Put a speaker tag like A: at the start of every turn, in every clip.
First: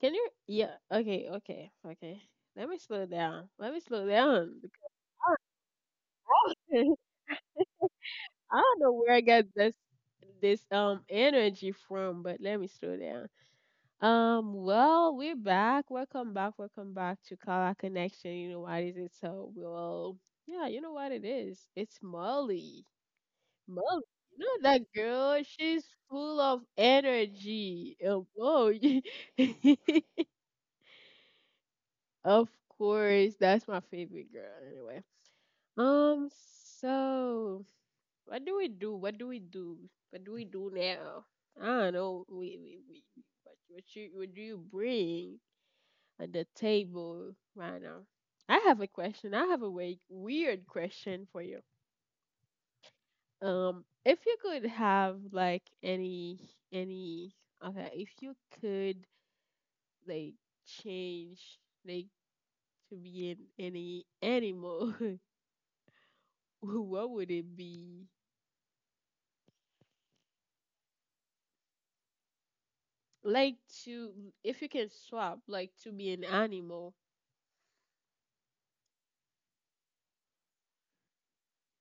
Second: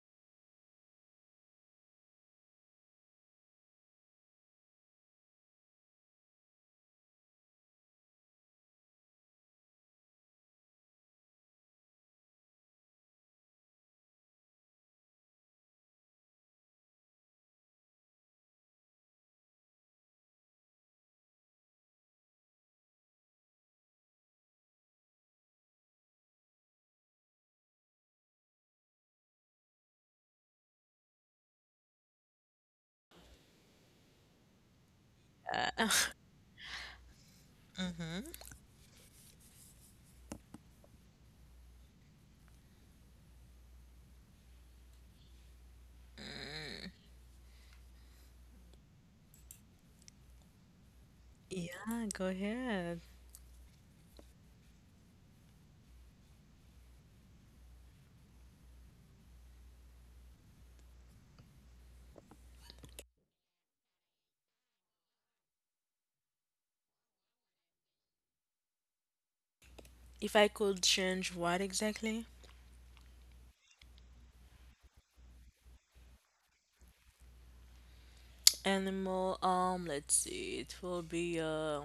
A: Can you? Yeah. Okay. Okay. Okay. Let me slow down. Let me slow down, because I don't know where I got this energy from, but let me slow down. Well, we're back. Welcome back. Welcome back to Color Connection. You know what is it? So, well, yeah. You know what it is? It's Molly. Mo, you know that girl, she's full of energy. Oh, Mo, of course, that's my favorite girl. Anyway,
B: Uh,
A: um, so what do we do? What do we do? What do we do now? I don't know. We, what do you bring on the table right now? I have a question. I have a weird question for you.
B: yeah, go ahead.
A: If you could have like any okay, if you could like change like to be in any animal, what would it be?
B: If I could change what exactly?
A: Like to if you can swap like to be an animal.
B: Animal, let's see, it will be,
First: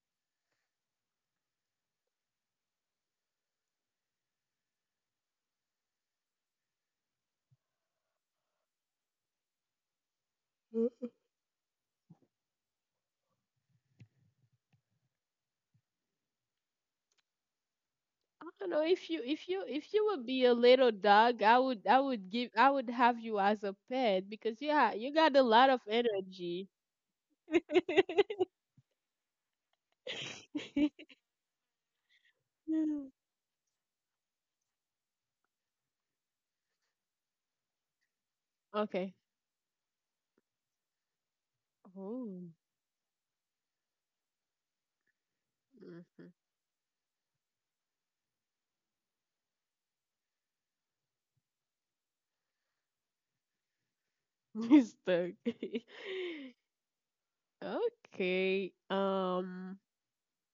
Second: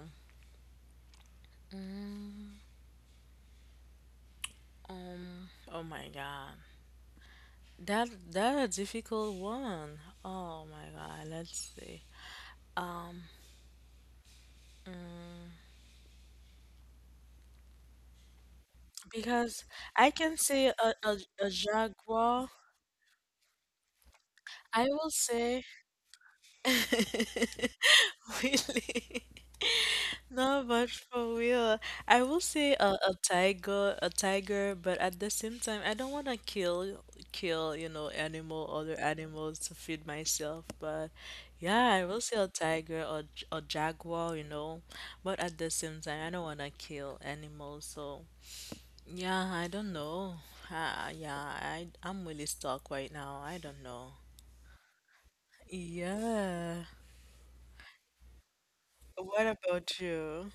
B: um, oh my God. That a difficult one. Oh my God, let's see. Um, mm,
A: I don't know if you if you
B: because
A: if you
B: I
A: would
B: can
A: be a
B: say
A: little
B: a, a,
A: dog,
B: a
A: I would I would
B: jaguar.
A: give I would have you as a pet because
B: I will
A: you got a
B: say,
A: lot of energy.
B: really? Not much for real, I will say a tiger, a tiger, but at the same time, I don't want to kill, you know, other
A: Okay.
B: animals to feed myself. But yeah, I will say a
A: Oh.
B: tiger or jaguar, you know, but at the same time, I
A: Mhm.
B: don't want to kill animals. So yeah, I don't know. Yeah, I'm really stuck right now. I don't know.
A: He's stuck.
B: Yeah.
A: Okay.
B: What about you?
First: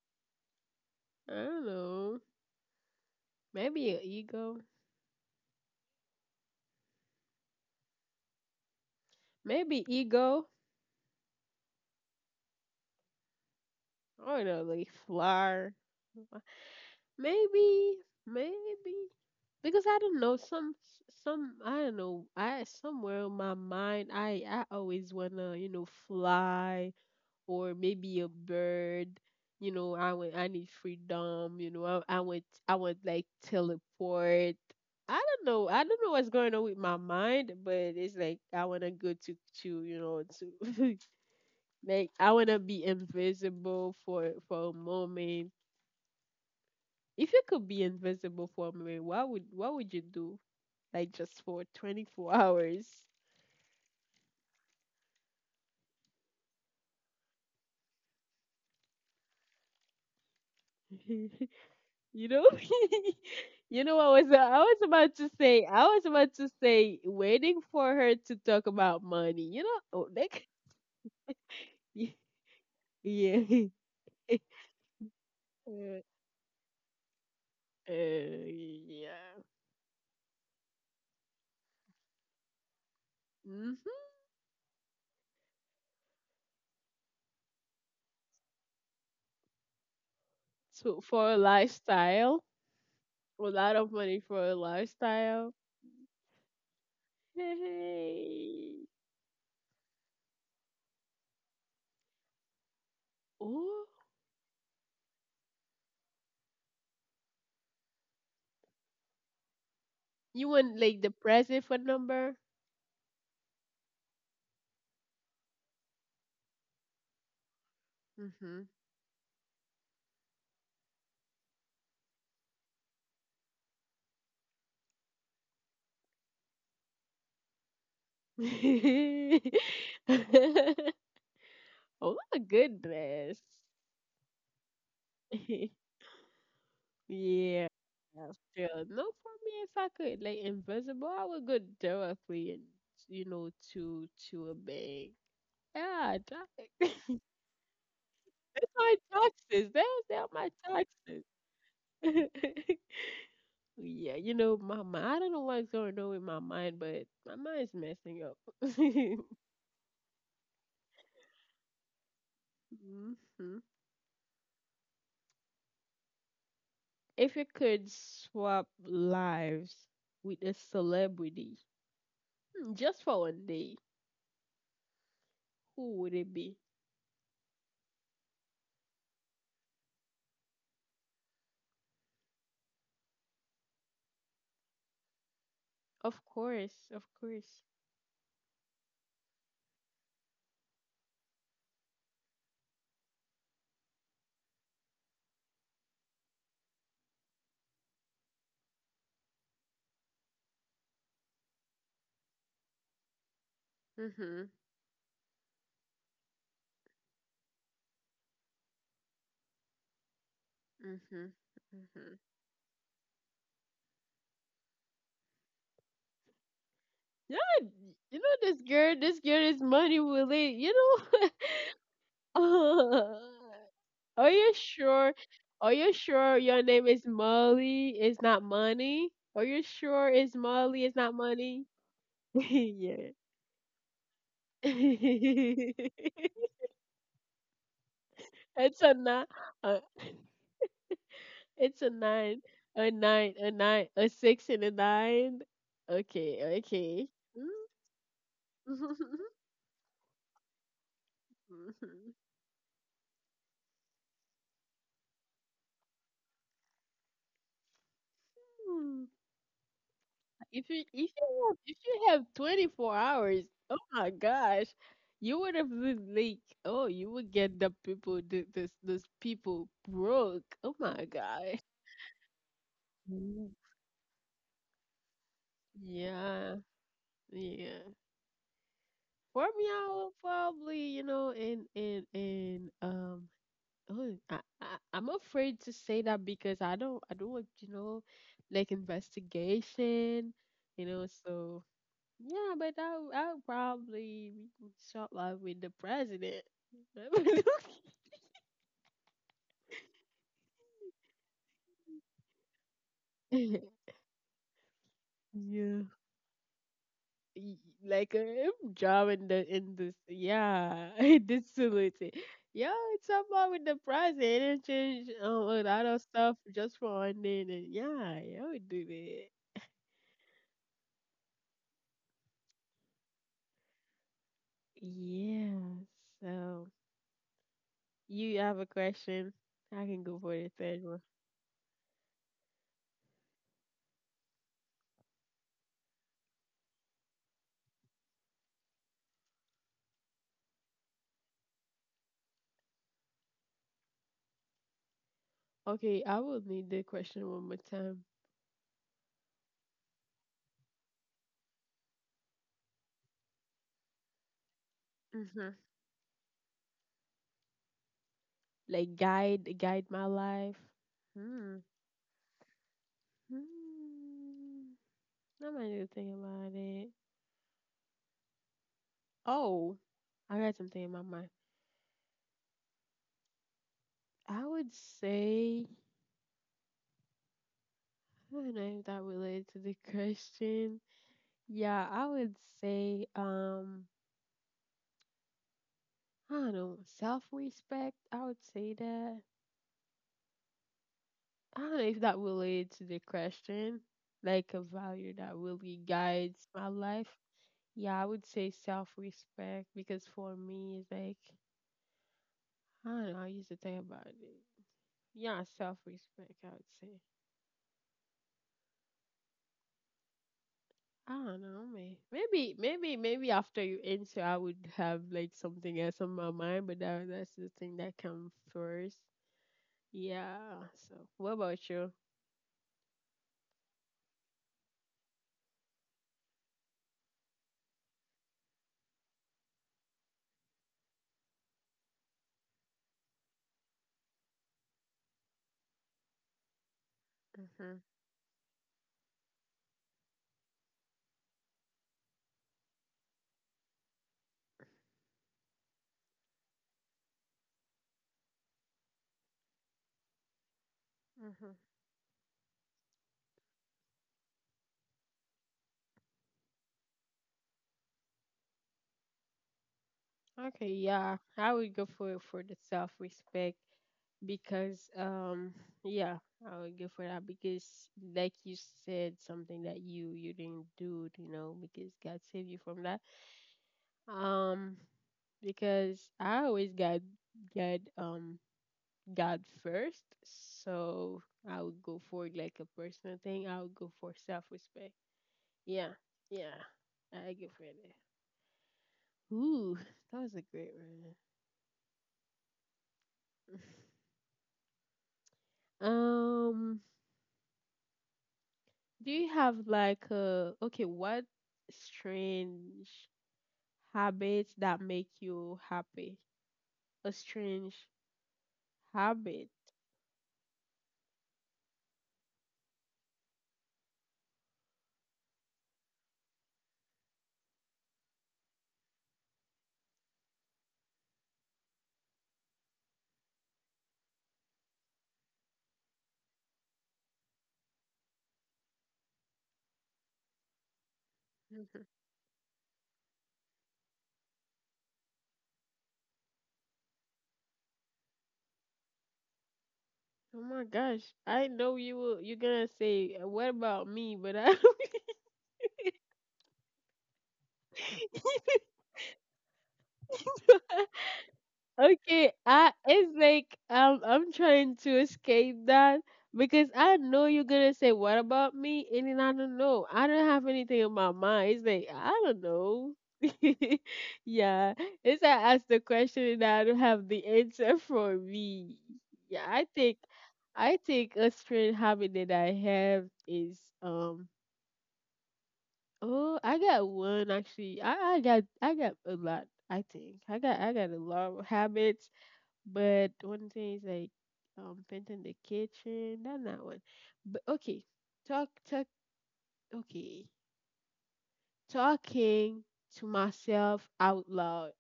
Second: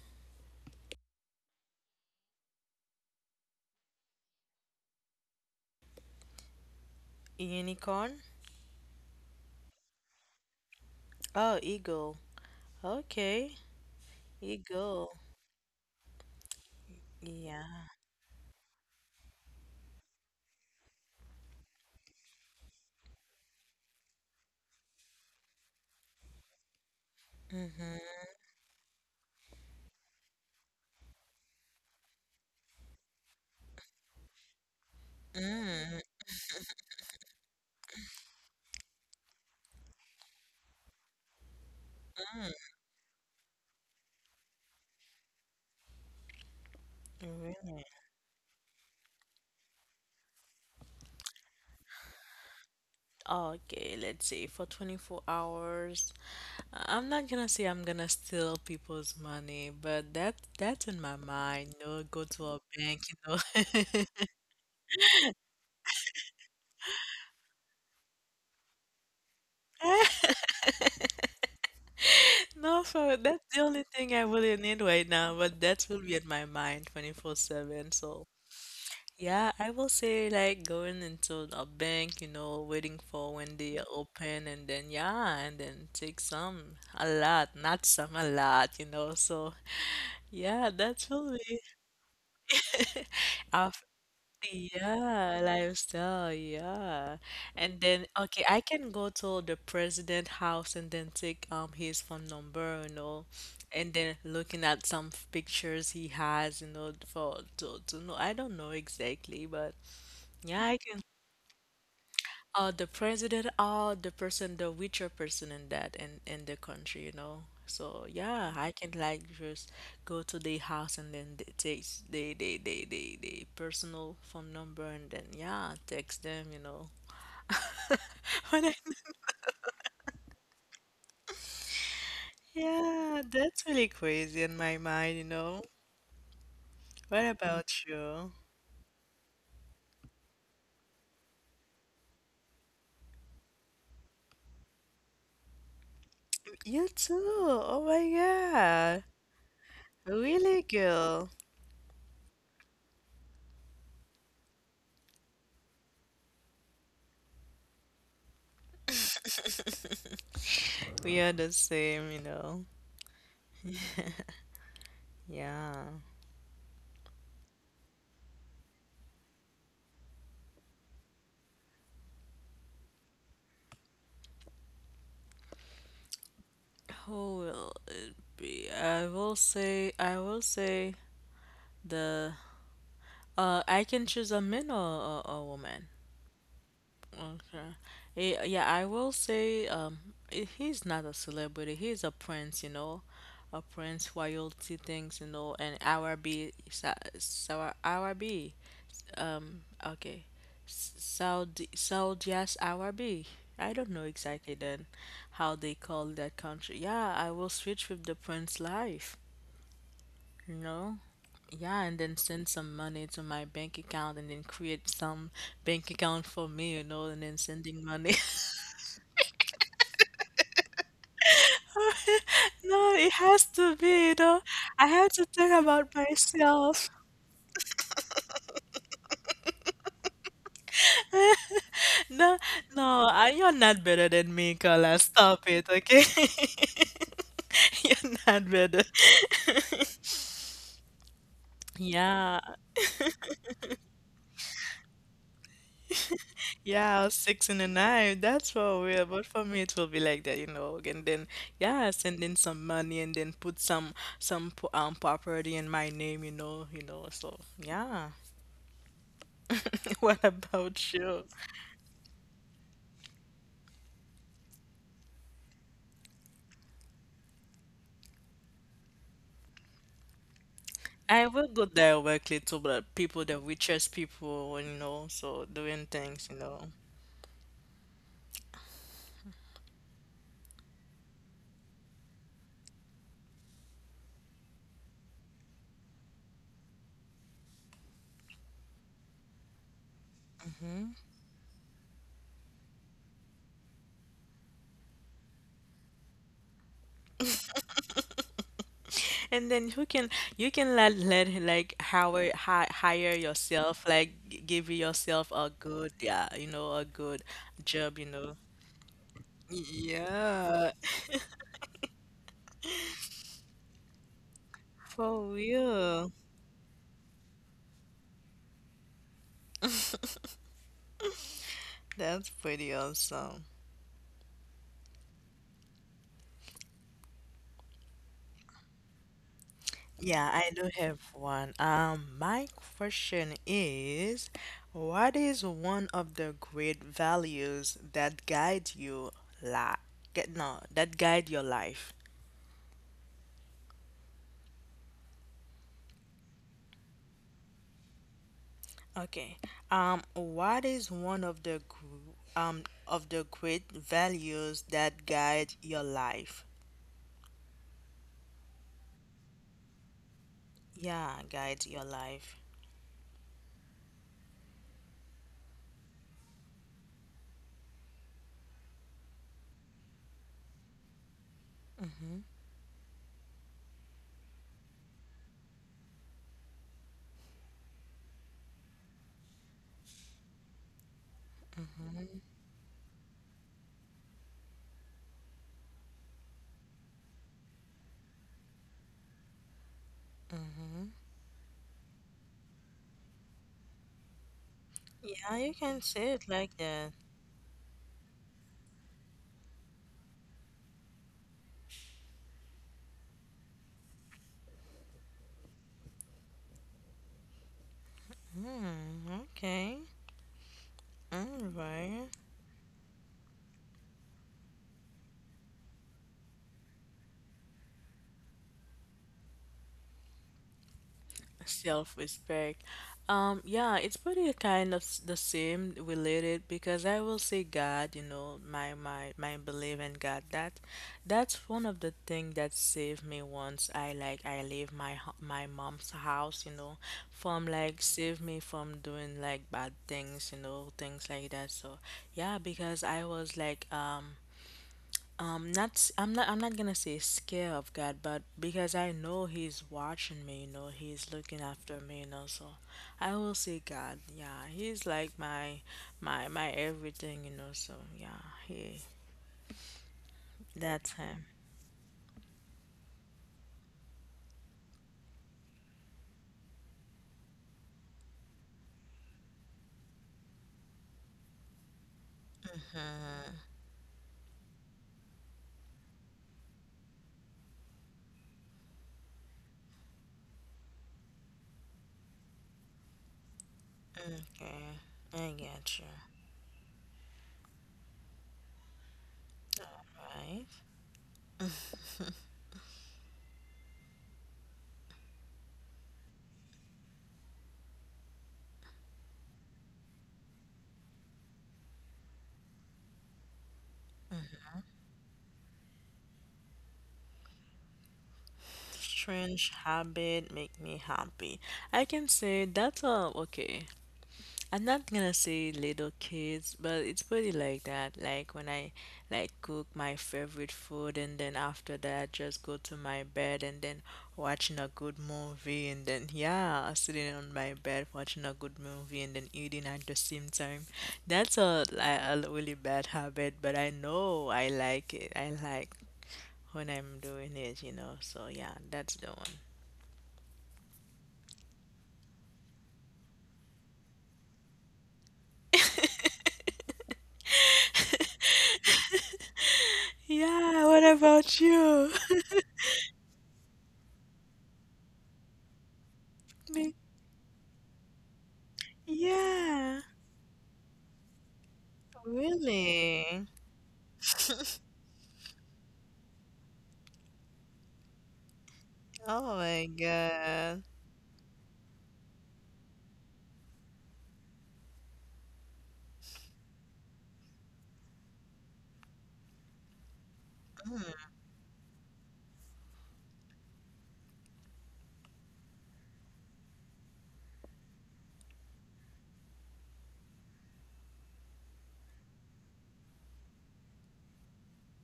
A: I don't know. Maybe an ego.
B: Unicorn?
A: Maybe ego.
B: Oh, eagle. Okay.
A: I don't
B: You
A: know, like
B: go.
A: flower.
B: Yeah.
A: Maybe, maybe, because I don't know some I don't know. I somewhere in my mind, I always wanna fly or maybe
B: Mm-hmm.
A: a bird. You know, I need freedom. You know, I want like teleport. I don't know. I
B: Mm.
A: don't know what's going on with my mind, but it's like I wanna go to you know to like I wanna be invisible for a moment. If you could
B: Really?
A: be invisible for a moment, what would you do? Like just for 24 hours.
B: Okay, let's see. For 24 hours, I'm not gonna say I'm gonna steal people's money, but that's in my mind. You know, go
A: You
B: to
A: know,
B: a bank, you know.
A: you know what was I was about to say? I was about to say waiting for her to talk about money. You know, oh, like, y-
B: No, for that's the
A: yeah,
B: only thing I really need right now, but that will
A: uh,
B: be in my mind 24/7. So
A: yeah.
B: yeah, I will say like going into a bank, you know, waiting for when they are
A: hmm
B: open and then yeah, and then take some a lot, not some a lot, you know. So yeah,
A: So
B: that's
A: for a
B: really
A: lifestyle, a lot
B: after
A: of money for a
B: yeah,
A: lifestyle.
B: lifestyle, yeah. And then okay, I
A: Hey,
B: can go to the president house and then take his phone number, you know,
A: oh,
B: and then looking at some pictures he has, you know, for to know I don't know exactly, but
A: you
B: yeah, I
A: want like
B: can
A: the present phone number?
B: The president or the person, the richer person in that in the country, you know. So yeah,
A: Mm-hmm.
B: I can like just go to their house and then they take they personal phone number and then yeah, text them, you know. When I-
A: Oh my
B: yeah,
A: goodness.
B: that's really crazy in my mind, you know. What about
A: Yeah,
B: you?
A: still look for me if I could like invisible. I would go directly and to a bank. Yeah,
B: You
A: that's
B: too. Oh my
A: my
B: God.
A: taxes. That's my
B: Really, girl.
A: taxes. Yeah, you know my mind. I don't know what's going on with my mind, but my mind's messing up.
B: We are the same, you know.
A: hmm
B: Yeah.
A: If you could swap lives with a celebrity just for one day, who would it be?
B: How will it be? I will say the I can choose a man or a woman.
A: Of course, of course.
B: Okay. Yeah, I will say he's not a celebrity. He's a prince, you know, a prince royalty things, you know, and Arabi, Arabi. Okay, Saudi, Saudi as Arabi. I don't know exactly
A: Mhm.
B: then how they call that country. Yeah, I will switch with the prince life. No.
A: Mhm.
B: Yeah, and then
A: Mhm.
B: send some money to my bank account and then create some bank account for me, you know, and then
A: Yeah,
B: sending money.
A: you know this girl. This girl is money willing. You know.
B: No, it has to be, you
A: Are
B: know.
A: you
B: I have
A: sure?
B: to think
A: Are
B: about
A: you sure your
B: myself.
A: name is Molly? It's not money. Are you sure it's Molly? It's not money.
B: No, no,
A: Yeah.
B: you're not better than me, Carla. Stop it, okay?
A: It's
B: You're not better.
A: a nine. Uh, it's a
B: Yeah.
A: nine. A nine. A nine. A six and a nine. Okay.
B: Yeah,
A: Okay.
B: six
A: Mm.
B: and a nine. That's for real. But for me, it will be like that, you know. And then, yeah, send in some money and then put some some property in my name, you know. So yeah.
A: Mhm.
B: What
A: If you
B: about
A: if
B: you?
A: you have, if you have 24 hours, oh my gosh, you would have been like, oh, you would get the people, the, this people broke. Oh my
B: I will
A: gosh.
B: go directly to the people, the
A: Mm.
B: richest people, you know. So doing things, you
A: Yeah,
B: know.
A: yeah. For me, I will probably, in. Oh, I'm afraid to say that because I don't want like investigation. So, yeah, but I would probably would start off with the president.
B: And then you can let like hire yourself, like give yourself a
A: Yeah.
B: good, yeah, you know, a good
A: Y-
B: job, you
A: like
B: know.
A: a job in the in this,
B: Yeah.
A: yeah, this solution. Yeah, it's about with the president and change
B: For
A: a lot of
B: real.
A: stuff just for one day and then, yeah, yeah, we do that.
B: That's pretty awesome.
A: Yeah. So you have a question? I can go
B: Yeah,
A: for
B: I
A: the
B: do
A: third
B: have
A: one.
B: one. My question is, what is one of the great values that guide you la get no, that guide your life?
A: Okay, I will need the question one more time.
B: Okay. What is one of the great values that guide your life?
A: Like guide my life.
B: Yeah,
A: Hmm.
B: guides your life.
A: Hmm. I might need to think about it. Oh, I got something in my mind. I would say I don't know if that related to the question. Yeah, I would say I don't know self respect. I would say that. I don't know if that related to the question. Like a value
B: Yeah,
A: that
B: you
A: really
B: can say it
A: guides
B: like
A: my
B: that.
A: life. Yeah, I would say self respect because for me it's like I don't know. I used to think about it. Yeah, self-respect. I would say.
B: Okay.
A: I
B: All
A: don't know, man.
B: right.
A: Maybe after you answer, I would have like something else on my mind. But that's the thing that comes first. Yeah. So, what about you?
B: Self-respect. Yeah, it's pretty kind of the same related because I will say God, you know, my belief in God. That's one of the thing that saved me once I like I leave my my mom's house, you know, from like
A: Mhm.
B: save me from doing like bad things, you know, things like that. So yeah, because I was like not I'm not I'm not gonna say scare of God but because I know he's watching me you know he's looking
A: Mhm.
B: after me you know so I will say God yeah he's like my my everything you know so yeah he
A: Okay.
B: that's
A: Yeah,
B: him.
A: I would go for the self-respect because yeah, I would go for that because like you said, something that you didn't do, because God saved you from that. Um, because I always got God first. So I would go for like a personal thing. I would go for self
B: Okay,
A: respect.
B: I get you.
A: Yeah, yeah, I get for that. Ooh,
B: All
A: that was
B: right.
A: a great one. um, do you have like a okay? what strange habits that make you happy? A strange
B: Strange
A: habit.
B: habit make me happy. I can say that's a okay. I'm not gonna say little kids, but it's pretty like that. Like when I like cook my favorite food and then after that just go to my bed and then watching a good movie and then yeah, sitting on my bed watching a good movie and then eating at the same time. That's a really bad habit, but I know I like it. I like when I'm doing it, you know. So yeah, that's the one.
A: Oh my gosh. I know you're gonna say what about me, but I
B: Yeah, what about you?
A: Okay, I it's like I'm trying to escape that because
B: Me-
A: I know you're gonna say what about me and then I don't
B: Yeah,
A: know. I don't have anything in my mind. It's like I don't know.
B: really?
A: Yeah. It's I ask the question and I don't have the answer for me.
B: Oh
A: Yeah,
B: my
A: I think
B: God.
A: I think a strange habit that I have is. Oh, I, got one actually. I got a lot. I think I got a lot of habits, but one thing is like painting the kitchen. Not that one. But okay, talk. Okay, talking to myself out loud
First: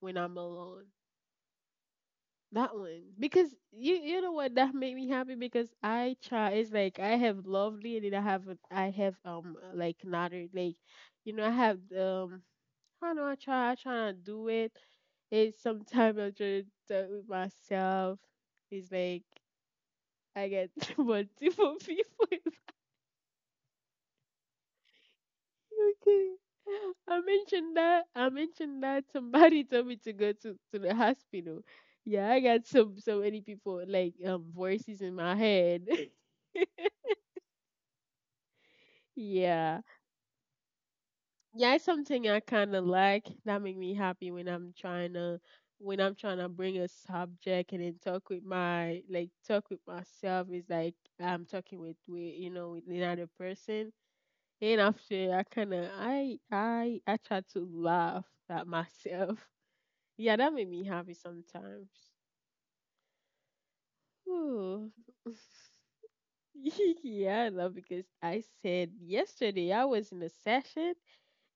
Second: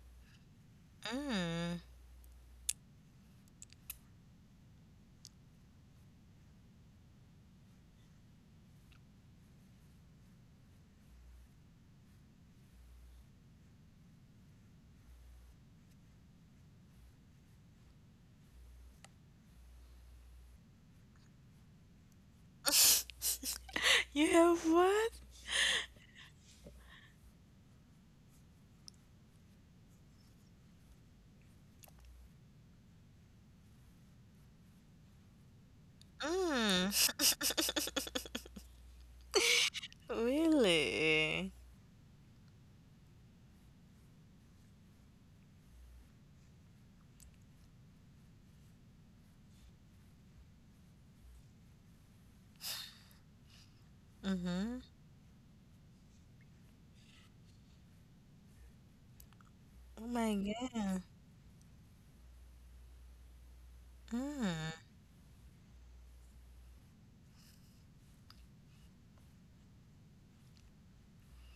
A: when I'm alone.
B: Mm.
A: That one because you know what that made me happy because I try. It's like I have lovely and then I have like another like I have I know I try to do it, and sometimes I try to talk with myself. It's like I get multiple people.
B: You have what?
A: It's like, okay, I mentioned that. I mentioned that somebody told me to go to the hospital. Yeah, I got so, so many people like voices in my head.
B: Mm.
A: Yeah.
B: Really?
A: Yeah, it's something I kind of like. That make me happy when I'm trying to bring a subject and then talk with my like talk with myself. It's like I'm talking with you know with another person,
B: Mm-hmm.
A: and after I kind of I try to laugh at myself.
B: Oh
A: Yeah,
B: my
A: that make me
B: God.
A: happy sometimes.
B: Mm.
A: Ooh. Yeah, I love because I said yesterday I was in a session.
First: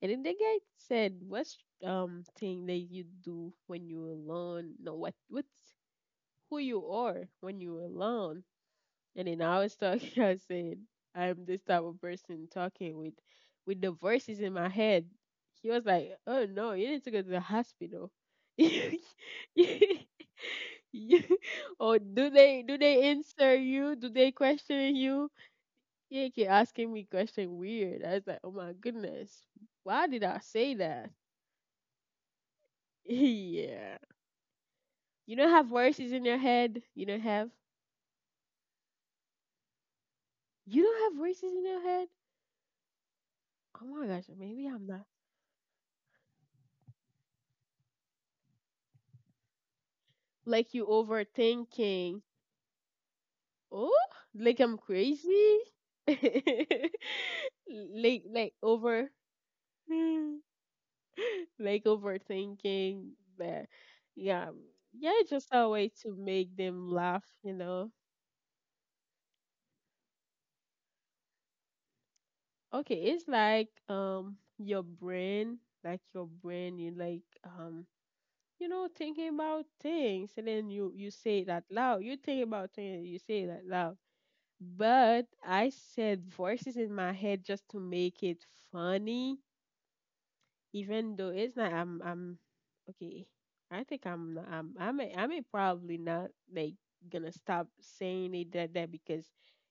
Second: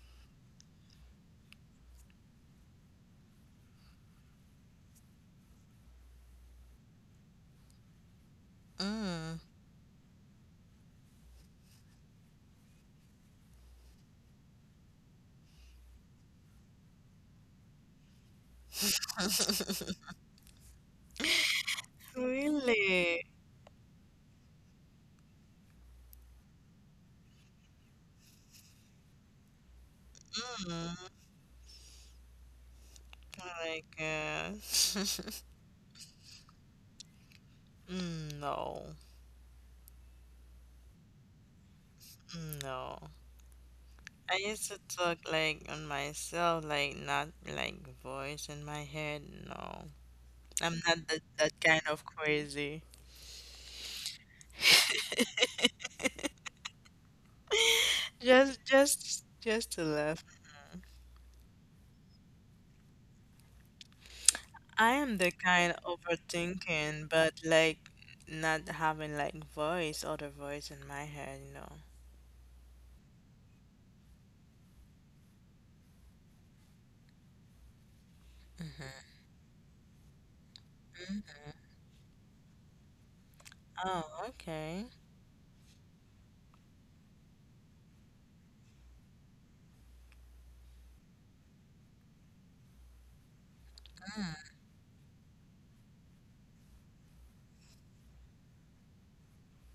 A: And then the guy said, "What's thing that you do when you're alone? No, what's who you are when you're alone?" And then I was talking. I said, "I'm this type of person talking with the voices in my head." He was like, "Oh no, you need to go to the hospital." You- or do they
B: Really?
A: answer you? Do they question you? Yeah, keep asking me question weird. I was like, oh my goodness, why did I say
B: Mm.
A: that?
B: Oh my
A: Yeah.
B: God.
A: You don't have voices in your head. You don't have.
B: Mm, no.
A: You don't have voices in your head.
B: Mm, no.
A: Oh my gosh,
B: I used
A: maybe
B: to
A: I'm not.
B: talk like on myself, like not like voice in my head. No.
A: Like
B: I'm
A: you
B: not that kind of
A: overthinking.
B: crazy.
A: Oh, like I'm crazy. like like over,
B: Just to laugh.
A: Hmm. Like overthinking. But yeah,
B: I
A: yeah,
B: am the
A: it's just a
B: kind
A: way to make them
B: overthinking,
A: laugh.
B: but
A: You
B: like
A: know.
B: not having like voice, other voice in my head, you know.
A: Okay, it's like your brain, like your brain. You like thinking about things, and then you
B: Hmm.
A: say it out loud. You think about things, and you say it out loud.
B: Oh, okay.
A: But I said voices in my head just to make it funny, even though it's not. I'm okay. I think I'm not- I may probably not like gonna stop saying it that because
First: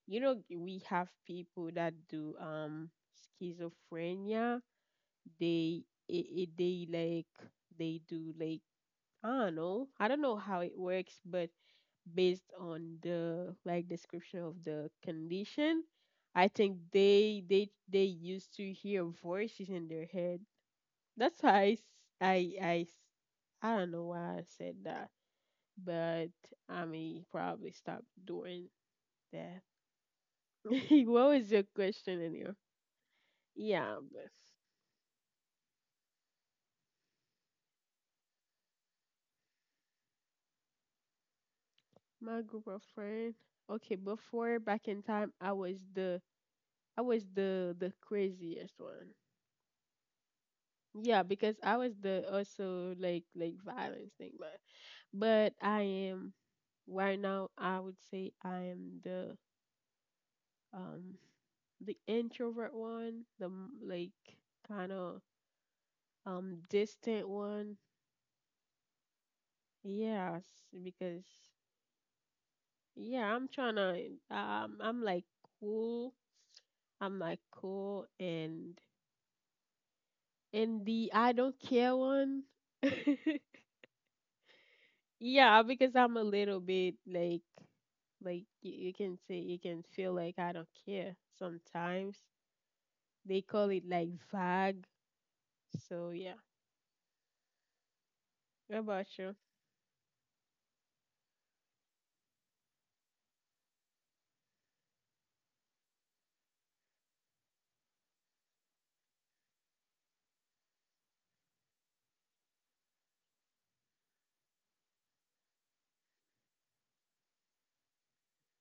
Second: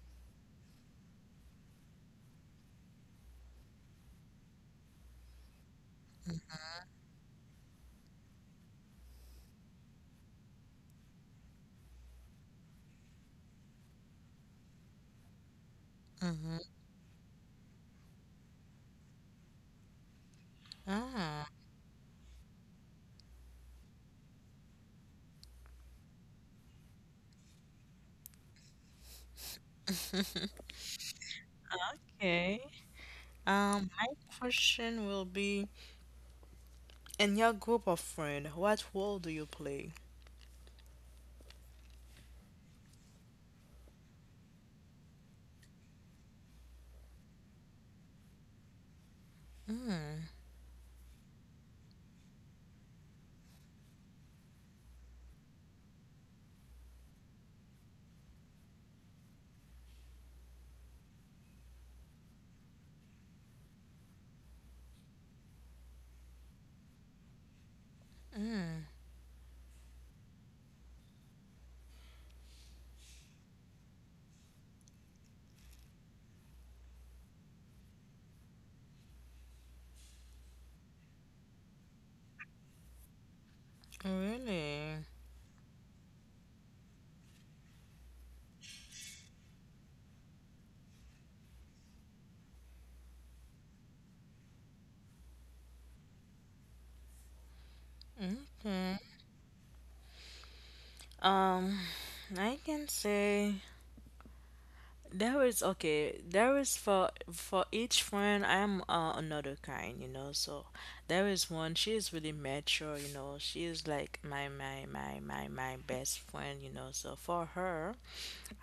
A: we have people that do schizophrenia. They it they like they do like I don't know. I don't know how it works, but based on the like description of the condition, I
B: Mm-hmm.
A: think they used to hear voices in their head. That's
B: Oh,
A: why I s- I don't know why I said that, but I mean probably stop doing that. What was your question in here?
B: okay.
A: Yeah,
B: My
A: but
B: question will be, in your group of friends, what role do you play?
A: my group of friends. Okay, before back in time, I was the I was the craziest one.
B: Mm,
A: Yeah, because I was the also like violence thing, but I am right now. I would say I am um the introvert one, the like kind of distant one. Yes, because yeah, I'm trying to. I'm like cool. I'm like cool and the I don't care one.
B: really?
A: Yeah, because I'm a little bit like you can say you can feel like I don't care sometimes. They call it like vague. So yeah, what about you?
B: Um, I can say there is okay. There is for each friend. I'm another kind, you know. So there is one. She is really mature, you know. She is like my my best friend, you know. So for her,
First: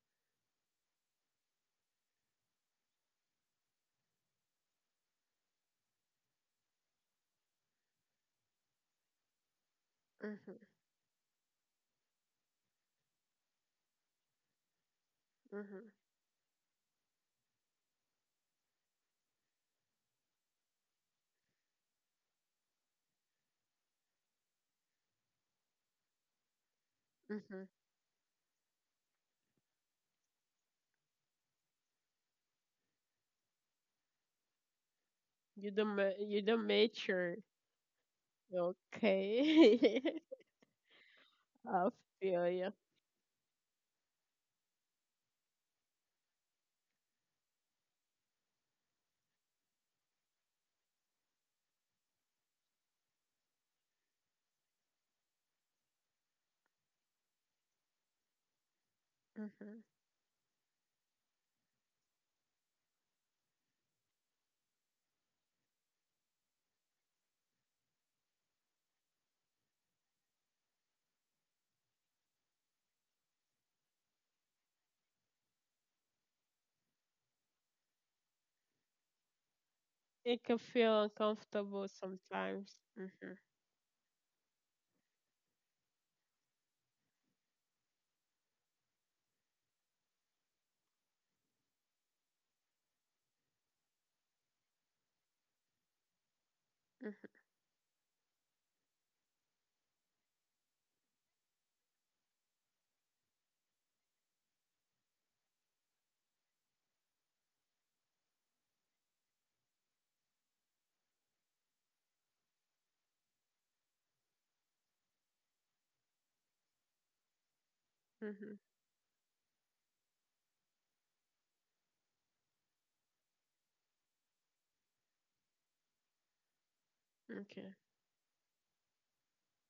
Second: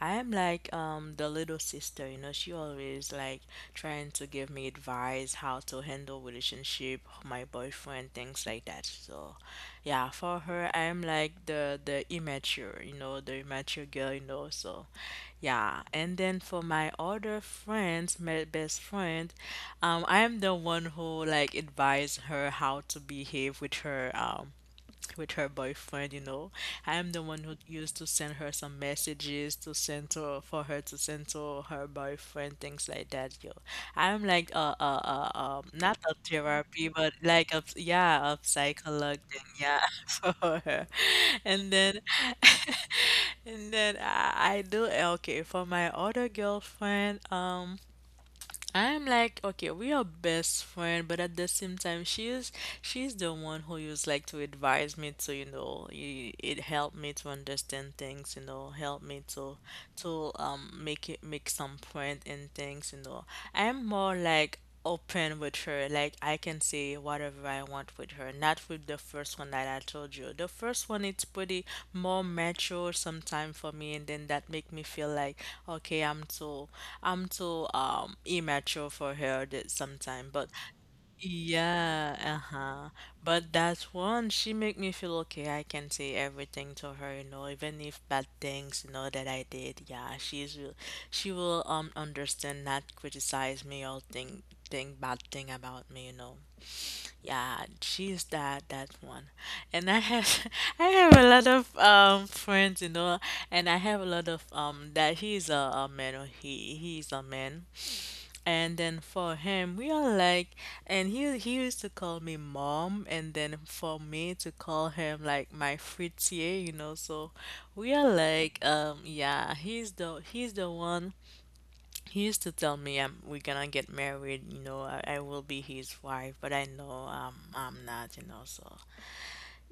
B: I am like the little sister, you know, she always like trying to give me advice how to handle relationship, my boyfriend, things like that. So yeah, for
A: Mhm,
B: her I am like the immature, you know, the immature girl, you know, so yeah.
A: mhm,
B: And then for my other friends, my best friend, I am the one who like advise her how to behave with her boyfriend, you know. I'm the one who
A: mhm.
B: used to send her some messages to send to for her to send to her boyfriend, things like that, yo. I'm like not a
A: You don't
B: therapy but
A: mature.
B: like a yeah, a psychologue thing, yeah,
A: Okay,
B: for her. And
A: I
B: then
A: feel you.
B: and then I do okay for my other girlfriend, I'm like, okay, we are best friend, but at the same time, she's the one who used like to advise me to, you know, it helped me to understand things, you know, help me to
A: Mm-hmm.
B: make it make some point in things, you know. I'm more like open with her. Like I can say whatever I want with her, not with the first one that I told you. The first one it's pretty more mature sometime for me, and then that make me feel like okay, I'm too immature for her that sometime.
A: It
B: But
A: can feel uncomfortable
B: yeah,
A: sometimes.
B: uh-huh.
A: Mm-hmm.
B: But that's one, she make me feel okay. I can say everything to her, you know, even if bad things, you know, that I did. Yeah, she will understand, not criticize me or think bad thing about me, you know. Yeah, she's that that one. And I have I have a lot of friends, you know, and I have a lot of that he's a man or he's a man and then for him, we are like, and he used to call me mom, and then for me to call him like my fritier, you know. So we are
A: Mm-hmm.
B: like, yeah, he's the one. He used to tell me, we're gonna get married, you know. I will be his wife, but I know
A: Okay.
B: I'm not, you know. So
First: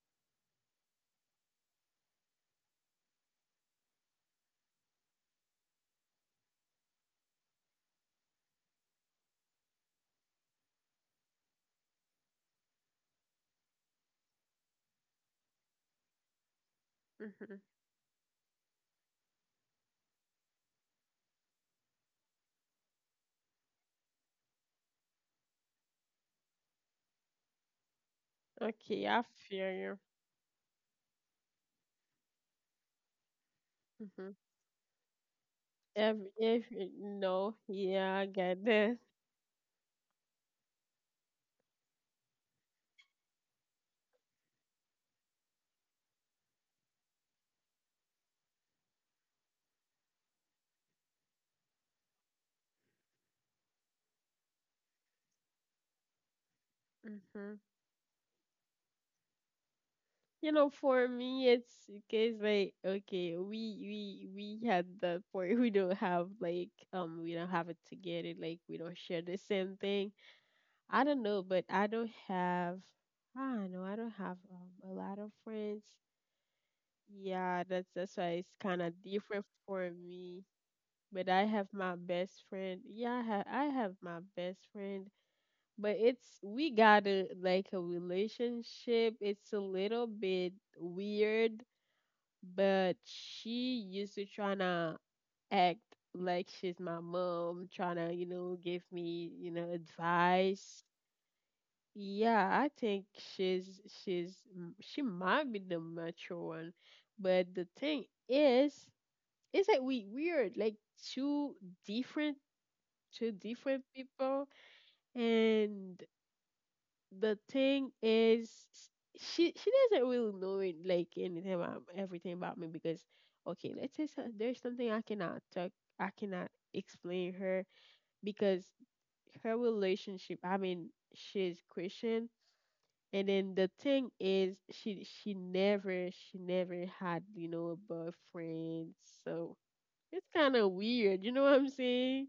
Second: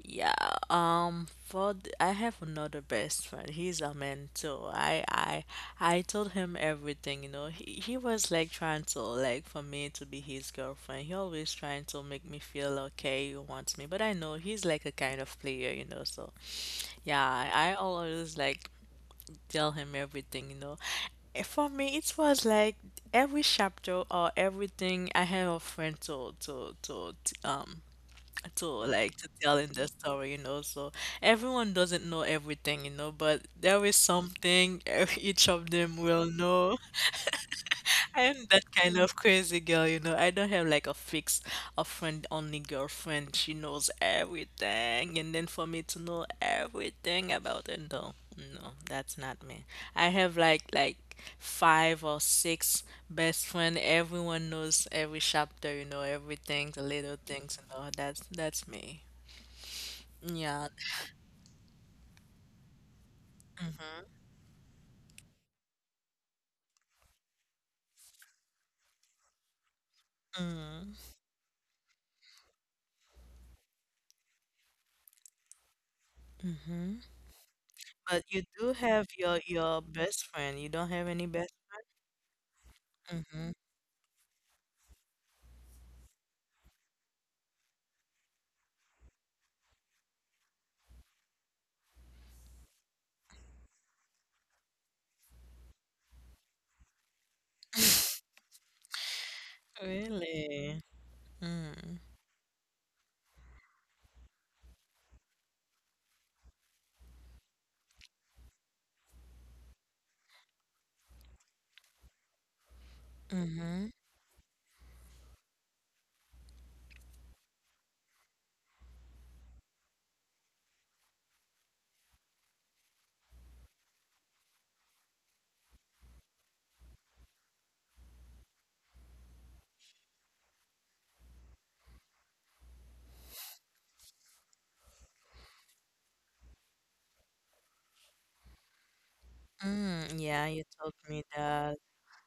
B: yeah, for I have another best friend. He's a man too. I told him everything, you know. He was like trying to like for me to be his girlfriend. He always trying to make me feel okay, he wants me. But I know he's like a kind of player, you know. So yeah,
A: Mm-hmm.
B: I always like tell him everything, you know. And for me, it was like every chapter or everything I have a friend to
A: Okay,
B: like
A: I
B: to tell in
A: feel
B: the
A: you.
B: story, you know. So everyone doesn't know everything, you know, but there is
A: Mm-hmm.
B: something each of them will
A: Every, if
B: know.
A: no, yeah,
B: I
A: I
B: am
A: get
B: that
A: this.
B: kind of crazy girl, you know. I don't have like a fixed, a friend only girlfriend. She knows everything, and then for me to know everything about it, no, no, that's not me. I have like five or six best friend. Everyone knows every chapter, you know, everything, the little
A: Mm-hmm.
B: things, you know. That's me.
A: You
B: Yeah.
A: know, for me, it's because like okay, we
B: Mm-hmm.
A: we we had that point. We don't have like we don't have it together. Like we don't share the same thing. I
B: Mm-hmm.
A: don't know, but I don't have. I don't know. I don't have a lot of friends.
B: Mm-hmm.
A: Yeah, that's
B: But
A: why
B: you
A: it's
B: do
A: kind of
B: have your
A: different
B: your
A: for
B: best
A: me.
B: friend. You don't have any
A: But I
B: best.
A: have my best friend. Yeah,
B: Mm-hmm.
A: I have my best friend, but it's we got a like a relationship. It's a little bit weird, but she used to tryna act like she's my mom, tryna, you know, give me, you know,
B: Really?
A: advice.
B: Mm.
A: Yeah, I think she might be the mature one, but the thing is that we weird like two different two different
B: Mm-hmm.
A: people, and the thing is she doesn't really know it like anything about everything about me. Because okay, let's say so, there's something I cannot talk, I cannot explain her because her relationship, I mean, she's Christian, and then the thing is she never had, you know, a boyfriend. So
B: Mm.
A: it's
B: Yeah,
A: kind
B: you
A: of
B: told
A: weird.
B: me
A: You know what I'm
B: that.
A: saying?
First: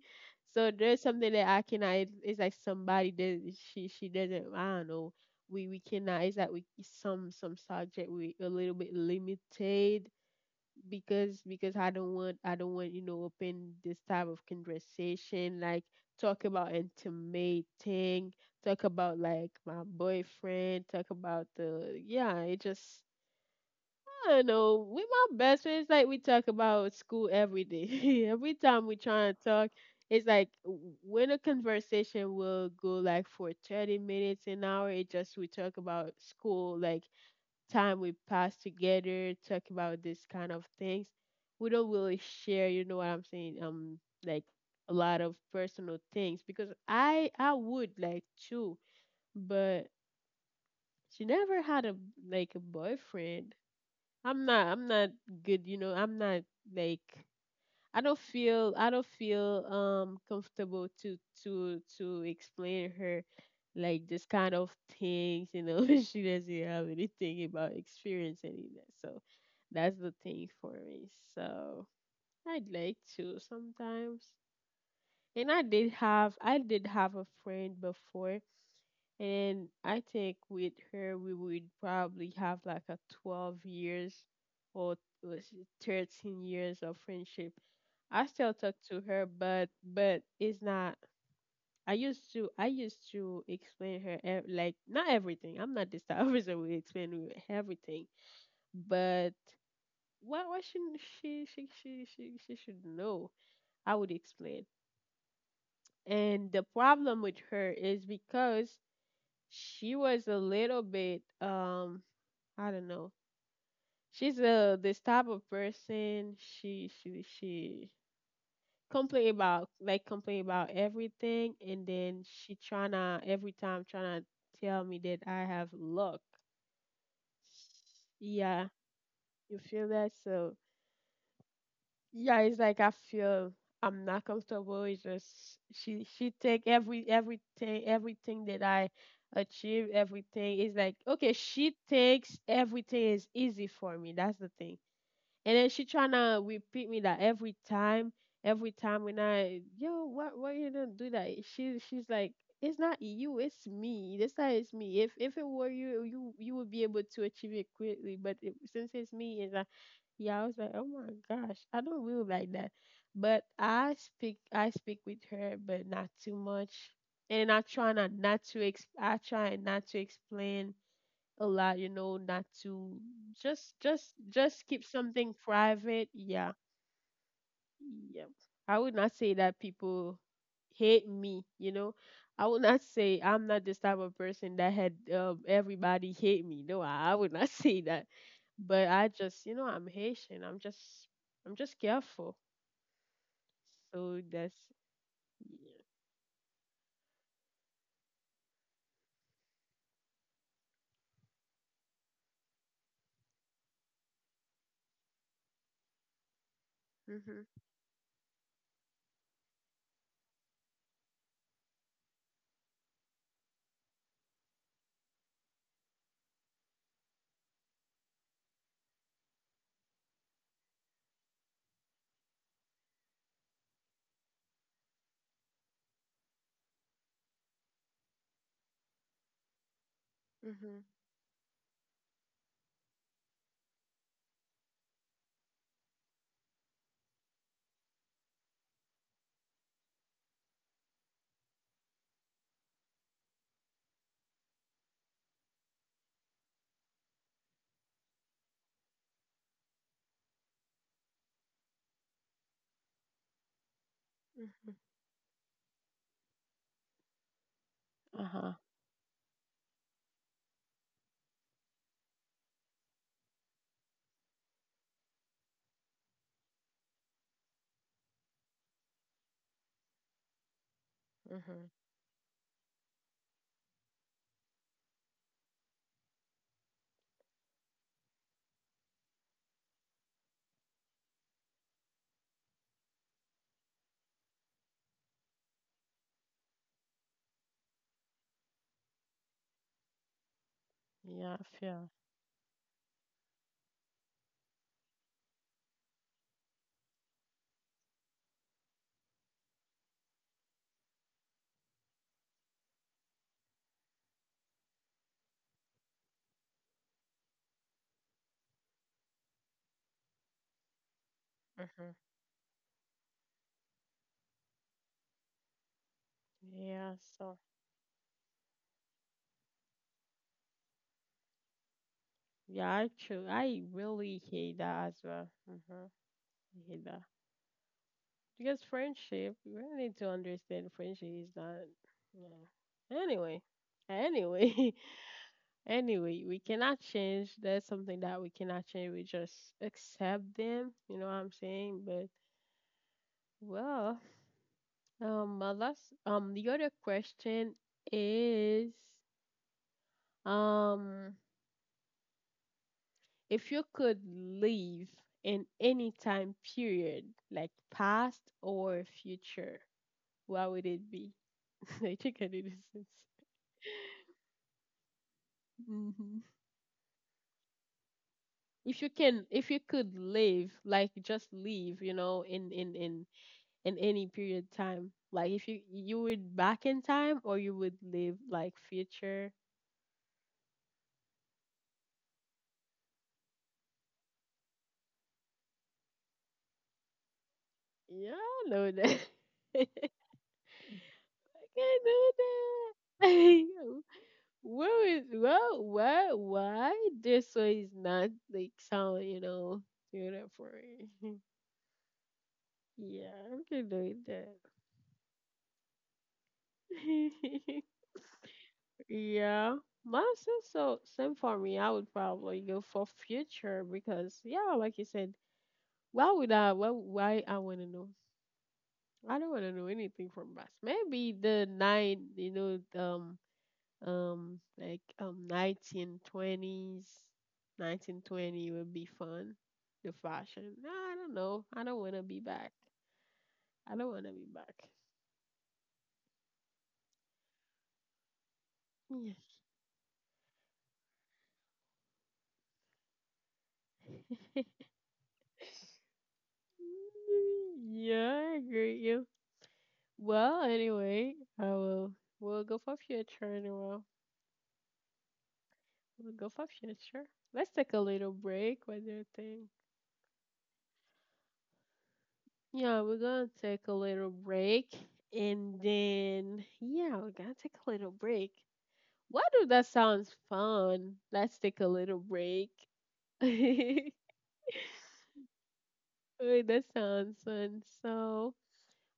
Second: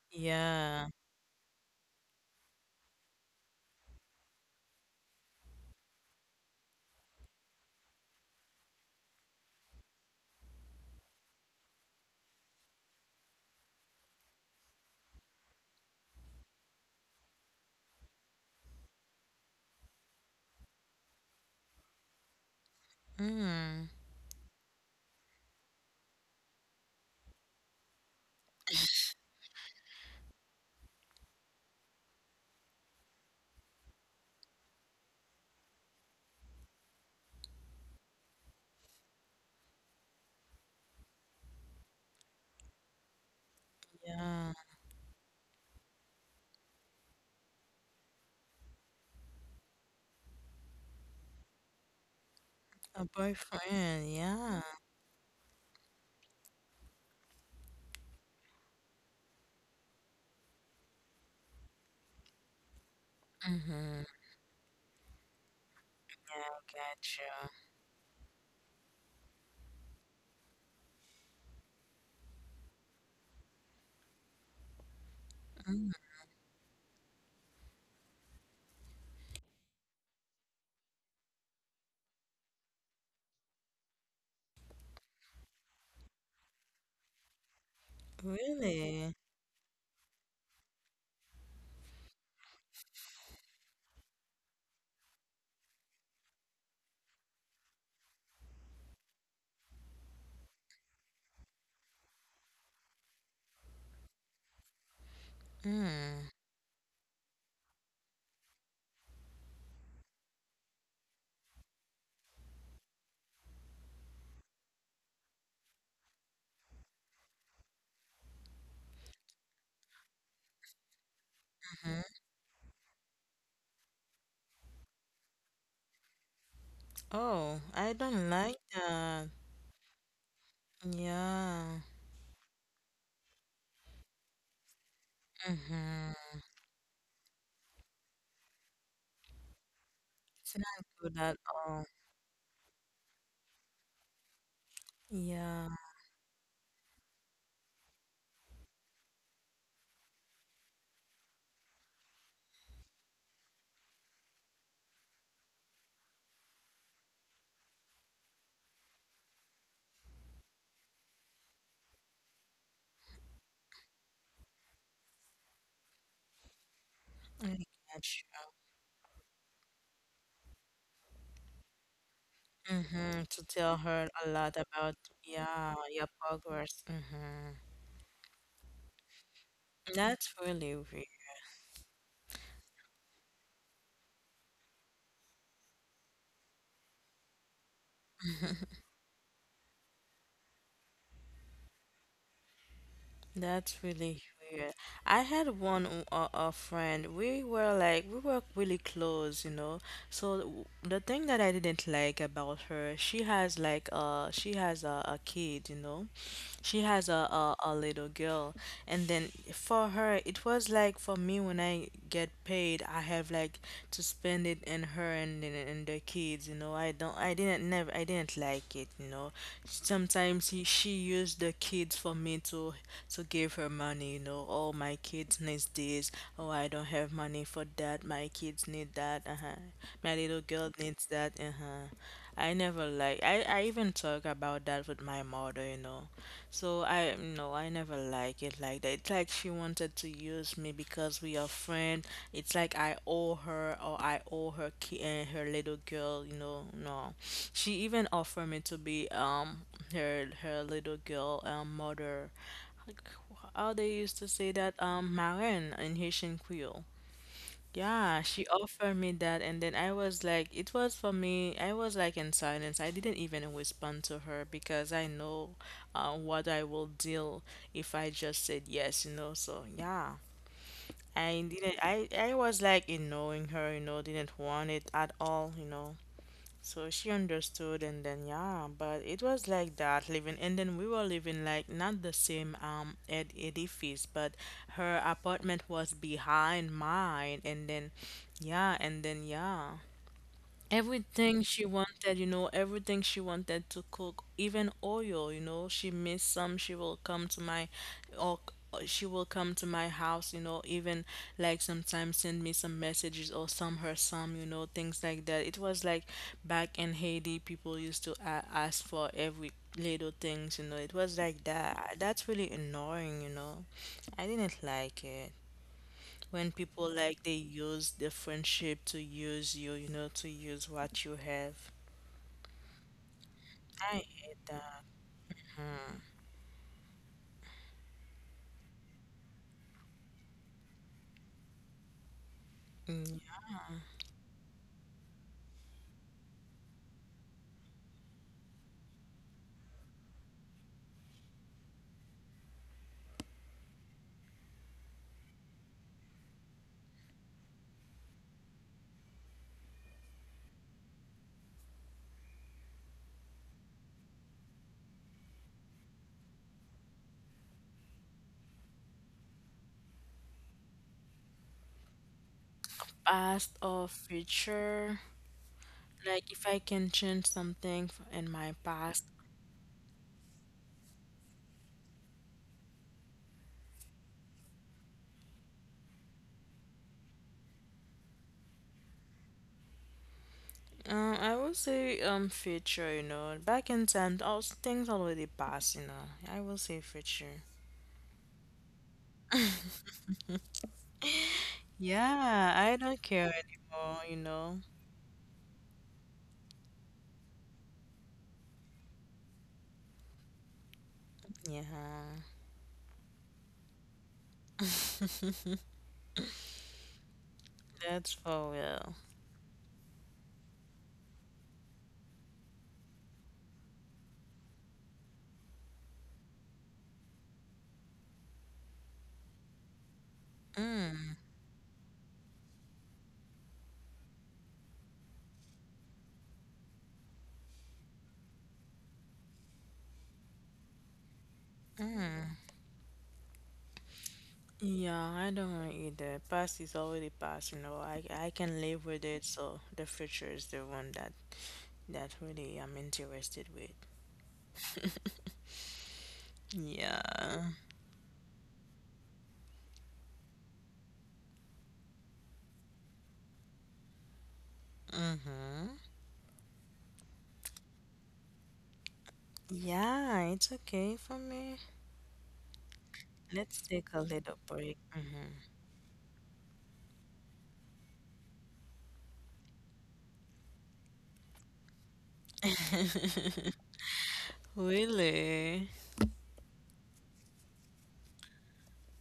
A: So
B: Yeah.
A: there's something that I cannot. It's like somebody does. She doesn't. I don't know. We cannot. It's like we some subject we a little bit limited because I don't want, you know, open this type of conversation like talk about intimate thing, talk about like my boyfriend, talk about the yeah, it just
B: Mm.
A: I don't know. We my best friends. Like we talk about school every day. Every time we try and talk, it's like when a conversation will go like for 30 minutes an hour. It just we talk about school, like time we pass together, talk about this kind of things. We don't really share. You know what I'm saying? Like
B: Yeah.
A: a lot of personal things because I would like too, but she never had a like a
B: A
A: boyfriend.
B: boyfriend. Yeah.
A: I'm not good, you know. I'm not like I don't feel comfortable to to explain her
B: Mm-hmm.
A: like this kind of things, you know. She
B: Yeah, I
A: doesn't have
B: got
A: anything
B: you.
A: about experience any of that. So that's the thing for me. So I'd like to sometimes. And
B: Mm.
A: I did have a friend before, and I think with her, we would probably have like a 12 years, or was it 13 years of friendship. I still talk to
B: Really?
A: her, but it's not. I used to explain her like not everything. I'm not this type of person who explain you everything, but why shouldn't she she should know? I would explain.
B: Mm.
A: And the problem with her is because she was a little bit I don't know. She's this type of person. She complain about like complain about everything, and
B: Mm-hmm.
A: then she tryna every time tryna tell me that I have luck.
B: Oh, I don't like
A: Yeah,
B: that.
A: you feel that? So
B: Yeah.
A: yeah, it's like I feel I'm not comfortable. It's just she
B: Mm-hmm.
A: she take everything everything that I achieve
B: It's
A: everything. It's
B: not
A: like
B: good
A: okay,
B: at
A: she
B: all.
A: takes everything is easy for me. That's the thing. And
B: Yeah.
A: then she tryna repeat me that every time when I yo, what why you don't do that? She she's like, it's not you, it's me. This time it's me. If it were you, you would be able to achieve it quickly. But it, since it's me, and I, yeah, I was like, oh my gosh, I don't really like that. But I speak with her, but not too much. And I
B: Mm,
A: try not
B: gotcha.
A: not to ex I try not to explain a lot, you know, not to
B: Mm-hmm. To
A: just
B: tell her
A: just
B: a lot
A: just keep
B: about
A: something
B: yeah your
A: private. Yeah.
B: progress. Mm-hmm.
A: Yeah. I would not say that people
B: That's really weird.
A: hate me, you know. I would not say I'm not this type of person that had everybody hate me. No, I would not say that. But I just, you know, I'm Haitian. I'm just careful.
B: That's
A: So
B: really
A: that's
B: weird. I had
A: yeah.
B: a friend. We were really close, you know. So the thing that I didn't like about her, she has like she has a kid, you know. She has a,
A: Mhm.
B: a a little girl, and then for her it was like for me when I get paid, I have like to spend it in her and the kids, you know. I don't I didn't never I didn't like it, you know. Sometimes she used the kids for me to give her money, you know, oh, my kids needs this, oh, I don't have money for that, my kids need that, uh-huh. My little girl
A: Mhm.
B: needs that, uh-huh. I never like I even talk about that with my mother, you know. So I never like it like that. It's like she wanted to use me because we are friends. It's like I owe her or I owe her her little girl, you know. No. She even offered me to be her little girl mother like, how they used to say
A: Mhm.
B: that, Maren in Haitian Creole. Yeah, she
A: Uh-huh.
B: offered me that, and then I was like, it was for me, I was like in silence. I didn't even respond to her because I know what I will deal if I just said yes, you know. So, yeah, I
A: Mhm.
B: didn't, I was like ignoring her, you know, didn't want it at all, you know. So she understood, and then yeah, but it was like that living, and then we were living like not the same edifice, but her apartment was behind mine, and then yeah, and then yeah.
A: Yeah,
B: Everything
A: I
B: she
A: feel.
B: wanted, you know, everything she wanted to cook, even oil, you know, she missed some. She will come to my, or she will come to my house, you know, even like sometimes send me some messages or some her some, you know, things like that. It was like back in Haiti, people used to a ask for every little things, you know. It was like
A: Mhm.
B: that. That's really annoying, you know. I didn't like it when people
A: Yeah,
B: like they
A: so
B: use the friendship to use you, you know, to use what you have.
A: yeah, I true. I
B: I
A: really
B: hate
A: hate
B: that.
A: that as well. Mm-hmm. I hate that because friendship. You really need to understand friendship is not. Yeah.
B: Mm.
A: Anyway, anyway, anyway, we cannot change. That's something that we cannot change. We just accept them. You know what I'm saying? But well, my last, the other question is, um, if you could live in any time period, like past or future, what would it be? I think I know this.
B: Past or future,
A: Mm-hmm.
B: like if I can change something in my
A: If you
B: past,
A: can, if you could live, like just live, you know, in any period time, like if you you would back in time, or you would live like future,
B: I would say future, you know, back in time, all things already passed, you know. I will say future.
A: yeah, I know that. I can do
B: Yeah, I don't care
A: that.
B: anymore, you know.
A: Where is well, why this one is not like sound, you know, beautiful.
B: Yeah,
A: Yeah, I'm gonna do that.
B: that's for real.
A: Yeah. Mine says so same for me. I would probably go for future because yeah, like you said, why I wanna know? I don't wanna know anything from past. Maybe
B: Mm,
A: the nine, you know, 1920s, 1920 would be fun, the fashion. Nah, I don't know,
B: mm.
A: I don't want to be back.
B: Yeah, I don't know either. Past is already past, you know. I can live with
A: Yeah.
B: it, so the future is the one that that really I'm interested with. Yeah.
A: Yeah, I agree with you. Well anyway, I will we'll go for future. In a while we'll go for future. Let's take a little break, what do you think?
B: Yeah, it's okay for me.
A: Yeah, we're gonna
B: Let's
A: take a
B: take a
A: little
B: little
A: break.
B: break. Mm-hmm.
A: And then we're gonna take a little break. Why do that sounds fun? Let's take a little break. Wait,
B: Really?
A: that sounds fun. So,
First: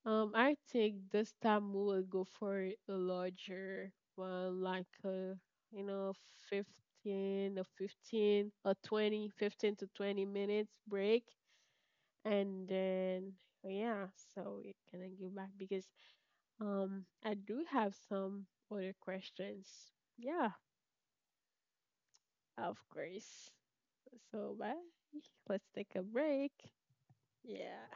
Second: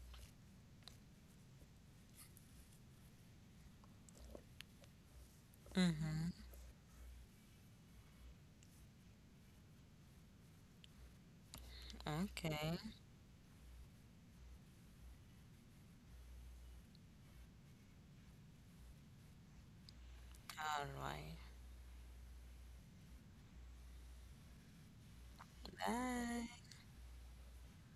A: I think this time we will go for a larger one, like a you know,
B: Mm-hmm.
A: 15 to 20 minutes break, and
B: Okay.
A: then yeah, so we can give back because I do have some other questions. Yeah,
B: All right.
A: of course. So bye. Let's take a break.
B: Bye.
A: Yeah.